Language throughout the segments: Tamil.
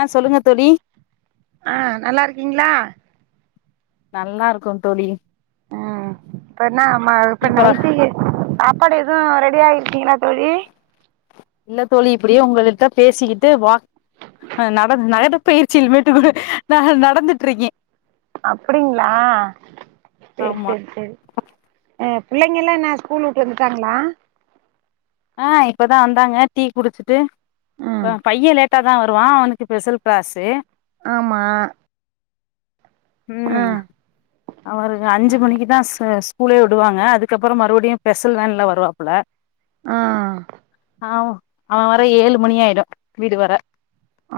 ஆ சொல்லுங்க தோழி ஆ நல்லாருக்கீங்ளா நல்லாருக்கோ தோழி ம் இப்ப என்னா அ இப்ப சூப்பரா நைட்டு சாப்பாடு எதுவு ரெடியா இருக்கீங்களா தோழி இல்ல தோழி இப்டியே உங்ககிட்ட பேசிக்கிட்டு வாக் ஹ நட நட பயிற்சியிலமேட்டு நா நடந்துட் இருக்கே அப்டிங்ளா செர் ஆமா செர் செரி ஆ பிள்ளைங்ல்லா என்ன ஸ்கூல் விட்டு வந்துட்டாங்ளா ஆ இப்பதான் வந்தாங்க டீ குடிச்சிட்டு ம் பைய லேட் டாதா தான் வருவான் அவனுக்கு ஸ்பெஷல் க்ளாஸ்ஸு ஆமா ஆ ம் அவருக்கு அஞ்சு மணிக்கு தா ஸ்கூலே விடுவாங்க அதுக்கப்பற மறுபடியு ஸ்பெஷல் வேன்ல வருவாப்ல ஆ ஆ அவன் வர ஏழு மணியாயிடும் வீடு வர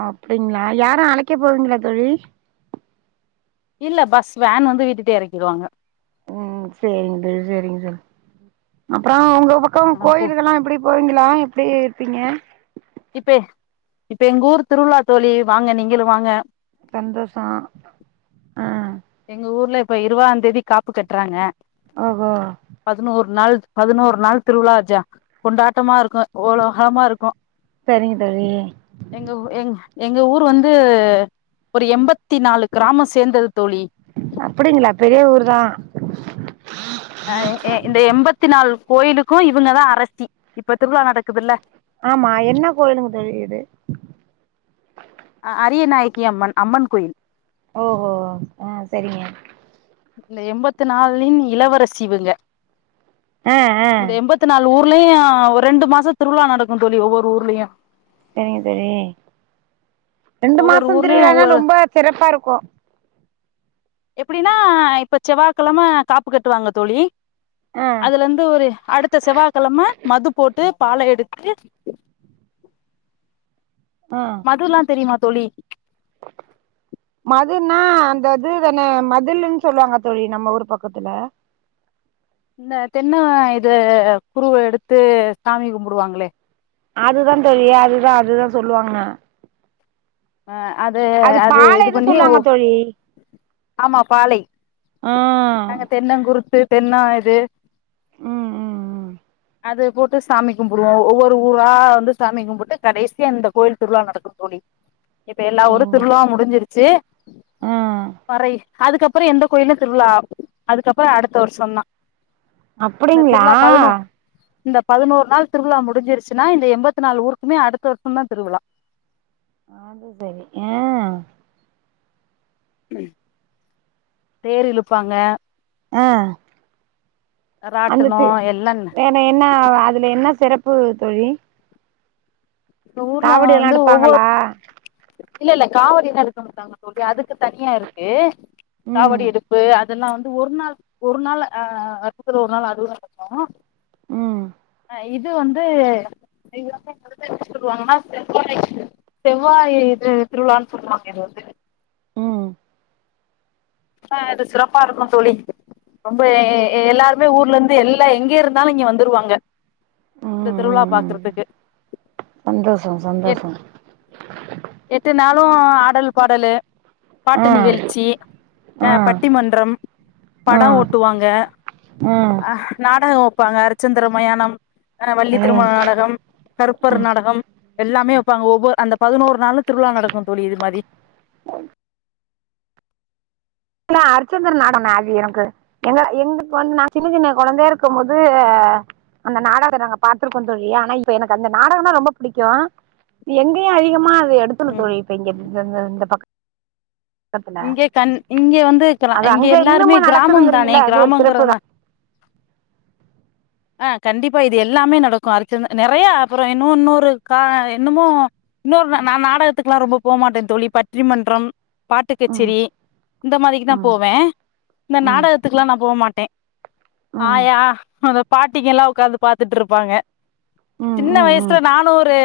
அப்டிங்களா, யாரும் அழைக்க போவீங்களா தோழி இல்ல பஸ் வேன் வந்து வீட்டுட்ட இறக்கிடுவாங்க ம் சரிங்க தோழி சரிங்க தோழி அப்பற உங்க பக்கம் ஆ போ கோயில்கள்ல்லா எப்டி போறீங்களா எப்டி இருப்பீங்க இப்ப இப்ப எங்க ஊர் திருவிழா தோழி வாங்க நீங்களு வாங்க சந்தோஷ அ எங்க ஊர்ல இப்ப இருபதா தேதி காப்பு கட்றாங்க ஓஹோ பதினோரு நாள் பதினோரு நாள் திருவிழா ஜா கொண்டாட்டமா இருக்கு உவலோகமா இருக்கு சரிங்க தோழி எங்க ஊ எங் எங்க ஊர் வந்து ஒரு எம்பத்தி நாலு கிராம சேந்த தோழி அப்டிங்களா பெரிய ஊர் தா அ எ இந்த எம்பத்தி நாலு கோயிலுக்கு இவங்கதா அரசி இப்ப திருவிழா நடக்குதுல்ல ஆமா என்ன கோயிலுங்க தோழி இது அரியநாயகி அம்மன் அம்மன் கோயில் ஓஹோ அ சரிங்க இந்த எம்பத்தி நாளின் இளவரசி இவங்க அ அ இந்த எம்பத்தி நாலு ஊர்லயு ஒரு ரெண்டு மாச திருவிழா நடக்கு தோழி ஒவ்வொரு ஊர்லயு சரிங்க தோழி ரெண்டு ஒவ்வொரு மாச ஊர்லயு திருவிழான்னா ஒவ்வொரு ரொம்ப சிறப்பா இருக்கு எப்டினா இப்ப செவ்வா கெழம காப்பு கட்டுவாங்க தோழி ஆ அதுல இருந்து ஒரு அடுத்த செவ்வா கெழம மது போட்டு பால எடுத்து ஆ மதுல்லா தெரியுமா தோழி மதுன்னா அந்த இது தான மதிலுன் சொல்லுவாங்க தோழி நம்ம ஊர் பக்கத்துல இந்த தென்ன இது குருவ எடுத்து சாமி கும்பிடுவாங்களே அதுதா தோழி அதுதா அதுதா சொல்லுவாங்க ஆ அது அது இது பாளைன்னு பண்ணி சொல்லுவாங்க தோழி ஆமா பாலை ஆ நாங்க தென்ன குறுத்து தென்ன இது ம் ம் ம் அது போட்டு சாமி கும்புடுவோ ஒவ்வொரு ஊரா வந்து சாமி கும்புட்டு கடைசியா இந்த கோயில் திருவிழா நடக்கு தோழி இப்ப எல்லா ஊரு சரிங்க திருவிழாவு முடிஞ்சிருச்சு ஆ மறை அதுக்கப்பற எந்த கோயில்லயு திருவிழா அதுக்கப்பற அடுத்த வருஷந்தா இந்த அப்படிங்களா திருவிழா பதினோ இந்த பதினோரு நாள் திருவிழா முடிஞ்சிருச்சுன்னா இந்த எம்பத்தி நாலு ஊருக்குமே அடுத்த வருஷந்தா திருவிழா அது சேரி அ ம் தேர் இழுப்பாங்க ஆ அந்த ராட்டனோ தி எல்லா ஏ இன்னு என்ன அ அதுல என்ன சிறப்பு தோழி இந்த ஊர்ல காவடி எல்லா வந்து ஒவ்வொர் எடுப்பாங்களா இல்ல இல்ல காவடி எல்லா எடுக்க மாட்டாங்க தோழி அதுக்கு தனியா இருக்கு ம் காவடி எடுப்பு அந் இதெல்லா வந்து ஒரு நாள் ஒரு நாள்ல அ வருஷத்துல ஒரு நாள் அதுவு நடக்கு ம் இது வந்து அடுத்து சொல்லுவாங்கன்னா செவ்வாய் செவ்வாய் இது திருவிழான் சொல்லுவாங்க இது ம் ஆ அது சிறப்பா இருக்கு தோழி ரொம்ப எ எ எல்லாருமே ஊர்ல இருந்து எல்லா எங்க இருந்தாலு இங்க வந்துருவாங்க ம் இந்த திருவிழா ம் பாக்குறதுக்கு சந்தோஷோ எட் சந்தோஷோ எட்டு நாளு ஆடல் பாடலு ஆ பாட்டு நிகழ்ச்சி ஆ பட்டி மன்றம் ஆ பட ஓட்டுவாங்க ஆ ம் அ நாடக வப்பாங்க அரிச்சந்திர மயானோ அ வள்ளி திருமண நாடகம் கருப்பர் நாடக எல்லாமே வப்பாங்க ஒவ்வொரு அந்த பதினோரு நாளு திருவிழா நடக்கு தோழி இது மாரி இல்ல அர்ச்சந்திர நாடோ நவி எனக்கு எங்க எங்களுக்கு வந்து நா சின்ன சின்ன கொழந்தைய இருக்க போது அந்த நாடகத்த நாங்க பாத்திருக்கோ தோழி ஆனா இப்ப எனக்கு அந்த நாடகனா ரொம்ப பிடிக்கு எங்கேயு அதிகமா அது எடுத்துணு ம் தோழி இப்ப இங்க இந்த இந்த இந்த பக் இங்க கண் இங்க வந்து க அது இங்க அங்க இன்னுமா எல்லாருமே கிராமோ தானே நடக்குதுங்கிறீங்கல்ல அது ஒரு சிறப்பு கிராமங்கிறன ஆ கண்டிப்பா இது எல்லாமே நடக்கு அரிச்சந்த நெறைய அப்பறோ இன்னு இன்னொரு கா என்னுமோ இன்னொருனா நா நாடகத்துக்குல்லா ரொம்ப போ மாட்டே தோழி பற்றி மன்றோ பாட்டு ம் கச்சேரி இந்த மாரிக்கு நா ம் போவே இந்த ம் நாடகத்துக்குல்லா நா போ மாட்டே ம் ஆயா அந்த பாட்டிங்க எல்லா உக்காந்து பாத்துட்டு இருப்பாங்க ம் சின்ன ம் வயசுல ம் நானு ஒரு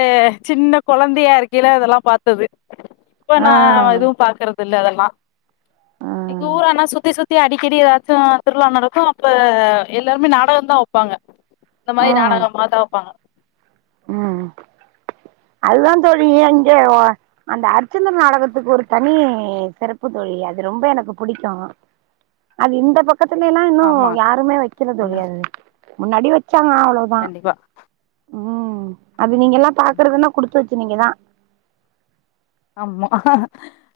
சின்ன கொழந்தையா இருக்கல்ல அதெல்லா பாத்தது இப்ப ஆ நா எதுவு பாக்குறது இல்ல அதெல்லா ம் எங்க ஊரனா சுத்தி சுத்தி அடிக்கடி ஏதாச்சு திருழா நடக்கு அப்ப எல்லாருமே நாடக தா வப் பாங்க இந்த ஆ மாரி நாடகமா தா வப்பாங்க ம் அதுதா தோழி அங்கே ஒ அந்த அர்ச்சுந்திர நாடகத்துக்கு ஒரு தனி செறப்பு தோழி அது ரொம்ப எனக்கு புடிக்கு அது இந்த பக்கத்துல எல்லா இன்னோ ஆமா யாருமே வக்கில தோழி அது முன்னாடி வச்சாங்க அவ்ளோ கண்டிப்பா அது நீங்க எல்லா பாக்குறதுன்னா குடுத்து வச்சு நீீங்கதா ஆமா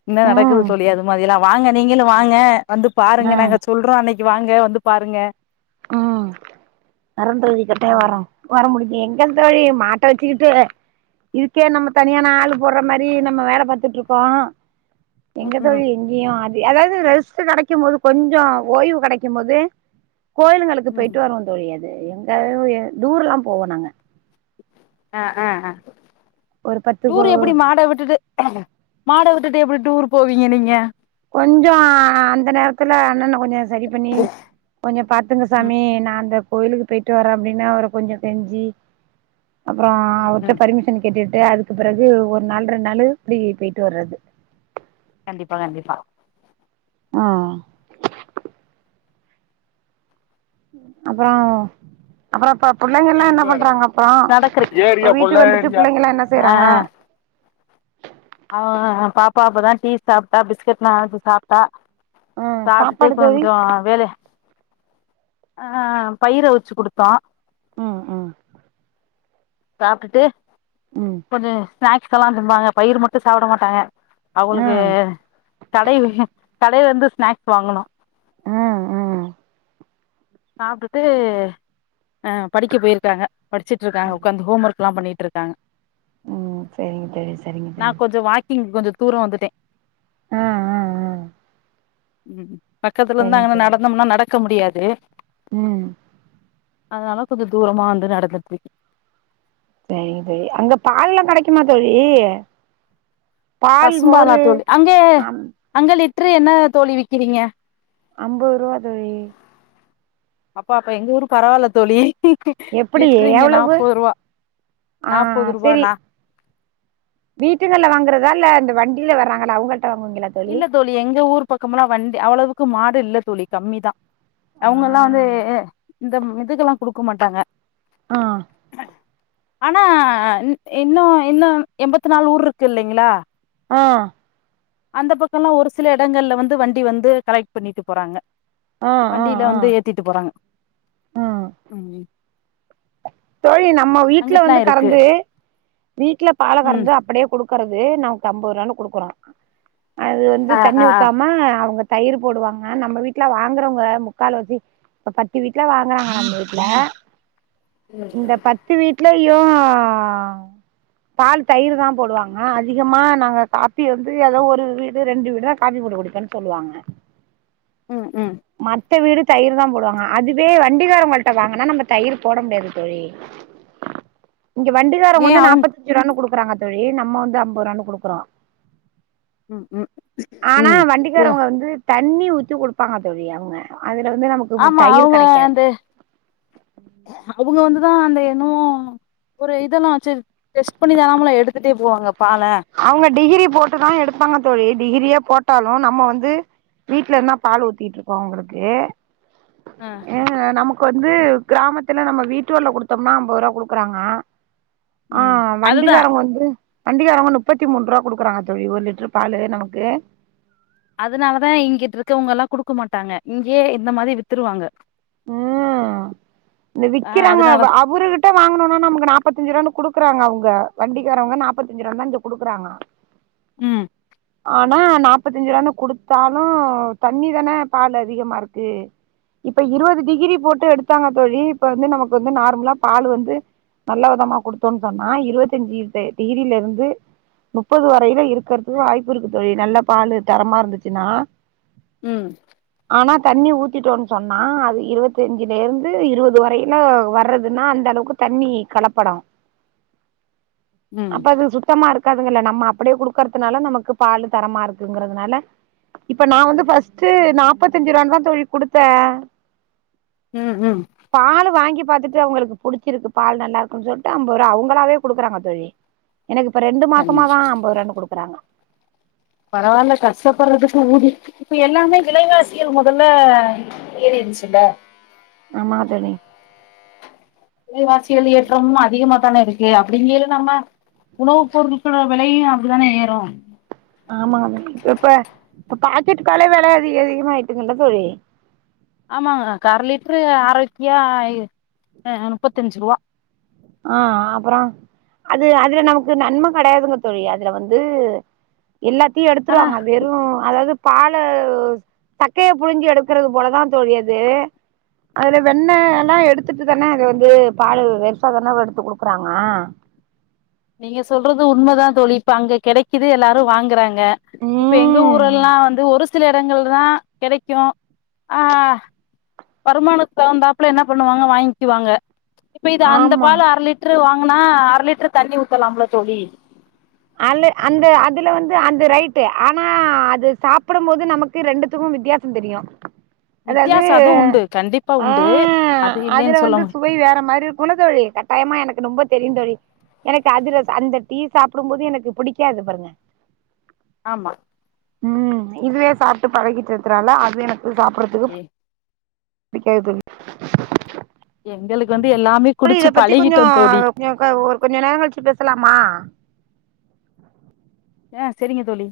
இன்ன நடக்குது ம் தோழி அது மாதியெல்லா வாங்க நீங்களு வாங்க வந்து ஆ பாருங்கங்க நாங்க சொல்றோ அன்னைக்கு வாங்க வந்து பாருங்க ம் [unintelligible] ம் வரோ வர முடிது எங்க தோழி மாட்ட வச்சுக்கிட்டு இதுக்கே நம்ம தனியா நா ஆளு போடுற மாரி நம்ம வேல பாத்துட்டுருக்கோ எங்க ம் தோழி இங்கேயு அது அதாவ்து ரெஸ்டு கெடைக்கு போது கொஞ்சோ ஓய்வு கெடைக்கு போது கோயிலுகளுக்கு ம் போய்ட்டு வருவோ தோழி அது எங்கயுயே டூருல்லா போவோ நாங்க அ அ அ ஒரு பத்து கோ டூர் எப்டி மாட விட்டுட்டு மாட விட்டுட்டு எப்டி டூர் போவீங்க நீங்க கொஞ்சோ அந்த நேரத்துல அண்ணன்ன கொஞ்சோ சரி பண்ணி கொஞ்சோ பாத்துங்க ம் சாமி நா அந்த கோயிலுக்கு போயிட்டு வரறே அப்டின்னு அவர கொஞ்சோ கெஞ்சி அப்றோ ம் அவர்ட்ட ம் பர்மிஷன் கேட்டுட்டு அதுக்கு பிறகு ஒரு நாள் ரெண்டு நாள் இப்டி போயிட்டு வர்றது கண்டிப்பா கண்டிப்பா ஆ அப்றோ அப்பறோ ப புள்ளங்க எல்லா என்ன கண்டிப்பா பண்றாங்க அப்றோ நடக்கறி இப்ப ஏரியா பொள்ள வீட்டுக்கு வந்துட்டு ஏரியா புள்ளங்கல்லா என்ன செய்றாங்க ஆ பாப்பா இப்பதா டீ சாப்டா பிஸ்கட் நன சாப் டா ம் சாப்டுட்டு சாப்பாடு தோழி கொஞ்சோ வேலய அ பயிரு அவிச்சு குடுத்தோ ம் ம் சாப்டுட்டு ம் கொஞ்சோ ஸ்நாக்ஸ் கெல்லா திம்பாங்க பயிறு மட்டு சாப்ட மாட்டாங்க அவளுக்கு ம் கடை கடையில இருந்து ஸ்நாக்ஸ் வாங்கனு ம் ம் சாப்டுட்டு அ படிக்க போயிருக்காங்க படிச்சுட்டு இருக்காங்க உக்காந்து ஹோம் ஒர்க் ல்லா பண்ணிட்டு இருக்காங்க ம் சரிங்க தோழி சரிங்க நா தோழி கொஞ்சோ வாக்கிங் கொஞ்சோ தூரோ வந்துட்டே ஆ ஆ ஆ ம் பக்கத்துல சரிங்க இருந்தாங்கனா தோழி நடந்தோம்னா நடக்க முடியாது ம் அதனால கொஞ்சோ தூரமா வந்து நடதுட்டிருக்கே சேரிங்க தோழி அங்க பால்லா கெடைக்குமா தோழி பால் பசும்பாலா மோரு தோழி அங்கே அம் அங்க லிட்டரு என்ன தோழி விக்கிறீங்க அம்பது ரூவா தோழி அப்பா எங்க ஊரு பரவால்ல தோழி எப்படி லிட்ரு இங்க எவ்வளவு நாற்பது ரூபா ஆ நாற்பது ரூபா நா வீட்டுகள்ல வாங்கறதா இல்ல இந்த வண்டில வர்றாங்கல்ல அவுங்கள்ட வாங்குவிங்களா இல்ல தோழி எங்க ஊர் பக்கமுல்லா வண்டி அவ்ளவுக்கு மாடு இல்ல தோழி கம்மிதா அவுங்கல்லா வந்து ஆ இந்த ம் இதுக்கெல்லா குடுக்க மாட்டாங்க ஆ ஆனா இன் இன்னு இன்னு எம்பத்து நாலு ஊரு இருக்கு இல்லீங்ளா ஆ அந்த பக்கல்லா ஒரு சில எடங்கள்ல வந்து வண்டி வந்து கலெக்ட் பண்ணிட்டு போறாங்க ஆ ஆ வண்டில ஆ வந்து ஏத் திட்டு போறாங்க ம் ம் தோழி நம்ம வீட்ல அங்கிட்லா வந்து இருக்கு கறந்து வீட்ல பால ம் கறந்து அப்டியே குடு க்குறது நமக்கு அம்பது ரூவானு குடுக்குறோ அது வந்து ஆ தண்ணி ஆ ஆ ஊத்தாம அவுங்க தயிர் போடுவாங்க நம்ம வீட்ல வாங்குறவுங்க முக்கால் வசி இப்ப பத்து வீட்ல வாங்குறாங்க நம்ம வீட்ல இந்த பத்து வீட்லயு பால் தயிரு தா போடுவாங்க அதிகமா நாங்க காப்பி வந்து எதோ ஒரு வீடு ரெண்டு வீடோ காப்பி போட்டு குடிக்கனு சொல்லுவாங்க ம் ம் மத்த வீடு தயிர் தா போடுவாங்க அதுவே வண்டிகாரவுங்கள்டா வாங்கனா நம்ம தயிர் போட முடியாது தோழி இங்க ஏ வண்டிகாரவுங்க வந்து அவுங் நாபத் அஞ்சு ரூவானு குடுக்குறாங்க தோழி நம்ம வந்து அம்பது ரூவானு குடுக்குறோ ம் ம் ஆனா ம் வண்டிக்காரவுங்க வந்து தண்ணி ஊத்தி குடுப்பாங்க தோழி அவுங்க அதுல வந்து நமக்கு ஆமா தயிர் அவங்க கெடைக்காது அந்த அவுங்க வந்துதா அந்த என்னவோ ஒரு இதெல்லா வெச்சு டெஸ்ட் பண்ணி தானாம்ல எடுத்துட்டே போவாங்க பால அவுங்க டிகிரி போட்டுதா எடுப்பாங்க தோழி டிகிரியே போட்டாலு நம்ம வந்து வீட்ல இருந்தா பால் ஊத்திட்டு இருப்போ அங்களுக்கு ஆ அ நமக்கு நமக்குவந்து கிராமத்துல நம்ம வீட்டுவல்ல குடுத்தோம்னா அம்பது ரூவா குடுக்குறாங்க ஆ ம் அதுதா வண்டிக்காரவுங்க வந்து வண்டிகாரவங்க முப்பத்தி மூன்ருவா குடுக்குறாங்க தோழி ஒரு லிட்ரு பாலு நமக்கு அதனாலதா இங்கிட்ருக்கவுங்கல்லா குடுக்க மாட்டாங்க இங்கியே இந்த மாரி வித்துருவாங்க ம் இந்த ஆ விக்கிறாங்க அதனால அவரு கிட் கிட்ட வாங்கணோம்னா நமக்கு நாப்பத்தஞ்சு ரூவானு குடுறாங்க அவுங்க வண்டிக்காரவுங்க நாப்பத்தஞ்சு ரூவானு தான் இங்க குடுக்குறாங்க ம் ஆனா நாப்பத்தஞ்சு ரூவானு குடுத்தாலு தண்ணி தானே பால்ல அதிகமா இருக்கு இப்ப இருவது டிகிரி போட்டு எடுத்தாங்க தோழி இப்ப வந்து நமக்கு வந்து நார்மலா பாலு வந்து நல்ல விதமா குடுத்தோன் சொன்னா இருவத்தஞ்சி தே டிகிரிலருந்து முப்பது வரையில இருக்கிறதுக்கு வாய்ப்பு இருக்கு தோழி நல்ல பாலு தரமா இருந்துச்சுன்னா ம் ஆனா தண்ணி ஊத்திட்டோன் சொன்னா அது இருவத்தஞ்சிலேருந்து இருவது வரையிலு வர்றதுன்னா அந்தளவு க்கு தண்ணி கலப்படோ ம் அப்ப அது சுத்தமா இருக்காதுங்கல்ல நம்ம அப்டியே குடுக்கறதுனால நமக்கு பாலு தரமா இருக்குங்கிறதுனால இப்ப நா வந்து ஃபஸ்ட்டு நாப்பத்தஞ்சுருவான் தா தோழி குடுத்தே ம் ம் பாலு வாங்கி பாத்துட்டு அவுங்களுக்கு புடிச்சிருக்கு பால் நல்லாருக்குன் சொல்ட்டு அம்பர்ருவா அவுங்களாவே குடுக்குறாங்க தோழி எனக்கு இப்ப ரெண்டு மாசமா தா அம்பதுருவானு குடுக்குறாங்க பரவால்ல கஷ்டப்படுறதுக்கு ஊதி இப்ப எல்லாமே விலைவாசிகள் மொதல்ல ஏறிடுச்சில்ல ஆமா தோழி விலைவாசிகள் ஏற்றம் அதிகமா தான இருக் கு அப்டிங்கைள நம்ம உணவுப் பொருட்களோ வெலையு அப்டிதான ஏறு ஆமாமா இப்ப இப்ப இப்ப பாக்கெட் பாலே வெல அதிக அதிகமாயிட்டுங்கள்ல தோழி ஆமாங்க கர லிட்ரு ஆரோக்கியா அ முப்பத்தஞ்சிருவா ஆ அப்பறோ அது அதுல நமக்கு நன்ம கெடையாதுங்க தோழி அதுல வந்து எல்லாத்தையு ஆனா எடுத்துருவாங்க வெறு அதாவ்து பால சக்கைய புழிஞ்சு எடுக்குறது போலதா தோழி அது அதுல வெண்ணெய் எல்லா எடுத்துட்டுதான அது வந்து பாலு வேஸ் ட்டாதான எடுத்து குடுக்குறாங்க நீங்க சொல்றது உண்மதா தோழி இப்ப அங்க கெடைக்குது எல்லாரு வாங்குறாங் க இப்ப எங்க ம் ஊரெல்லா வந்து ஒரு சில எடங்கள் தா கெடைக்கு ஆ வருமானத் தகுந்தாப்புல என்ன பண்ணுவாங்க வாங்கிக்குவாங்க இப்ப இது அந்த ஆமா பால் அர லி ட்ரு வாங்குனா அர லிட்ரு தண்ணி ஊத்தலாம்ல்ல தோழி அலு அந்த அதுல வந்து அந்த ரைட்டு ஆனா அது சாப்பிடு போது நமக் தி ரெண்டுத்துக்கு வித்தியாசோ தெரியு அதாவ்து வித்தியாசோ அது உண்டு கண்டிப்பா ஆ உண்டு அது அதுல இல்லைன்னு சொல்ல வந்து முடியா சுவை வேற மாரி இருக்குல்ல தோழி கட்டாய்மா எனக்கு நொம்ப தெரியுந் தோழி எனக்கு அதிரசோ அந்த டீ சாப் புடும்போது எனக்குப் புடிக்காது பாருங்க ஆமா ம் இதுவே சாப்ட்டு பழகிட்றதால அது எனக்கு சாப்பிடுறதுக்கு எ பிடிக்காது தோழி எங்களுக்கு வந்து எல்லாமே தோழி குடிச்சு இத பத்தி கொஞ்சோ பழகிட்டோ தோழி கொஞ்ச க ஒரு கொஞ்ச நேர கழிச்சு பேசலாமா அ செரிங்க தோழி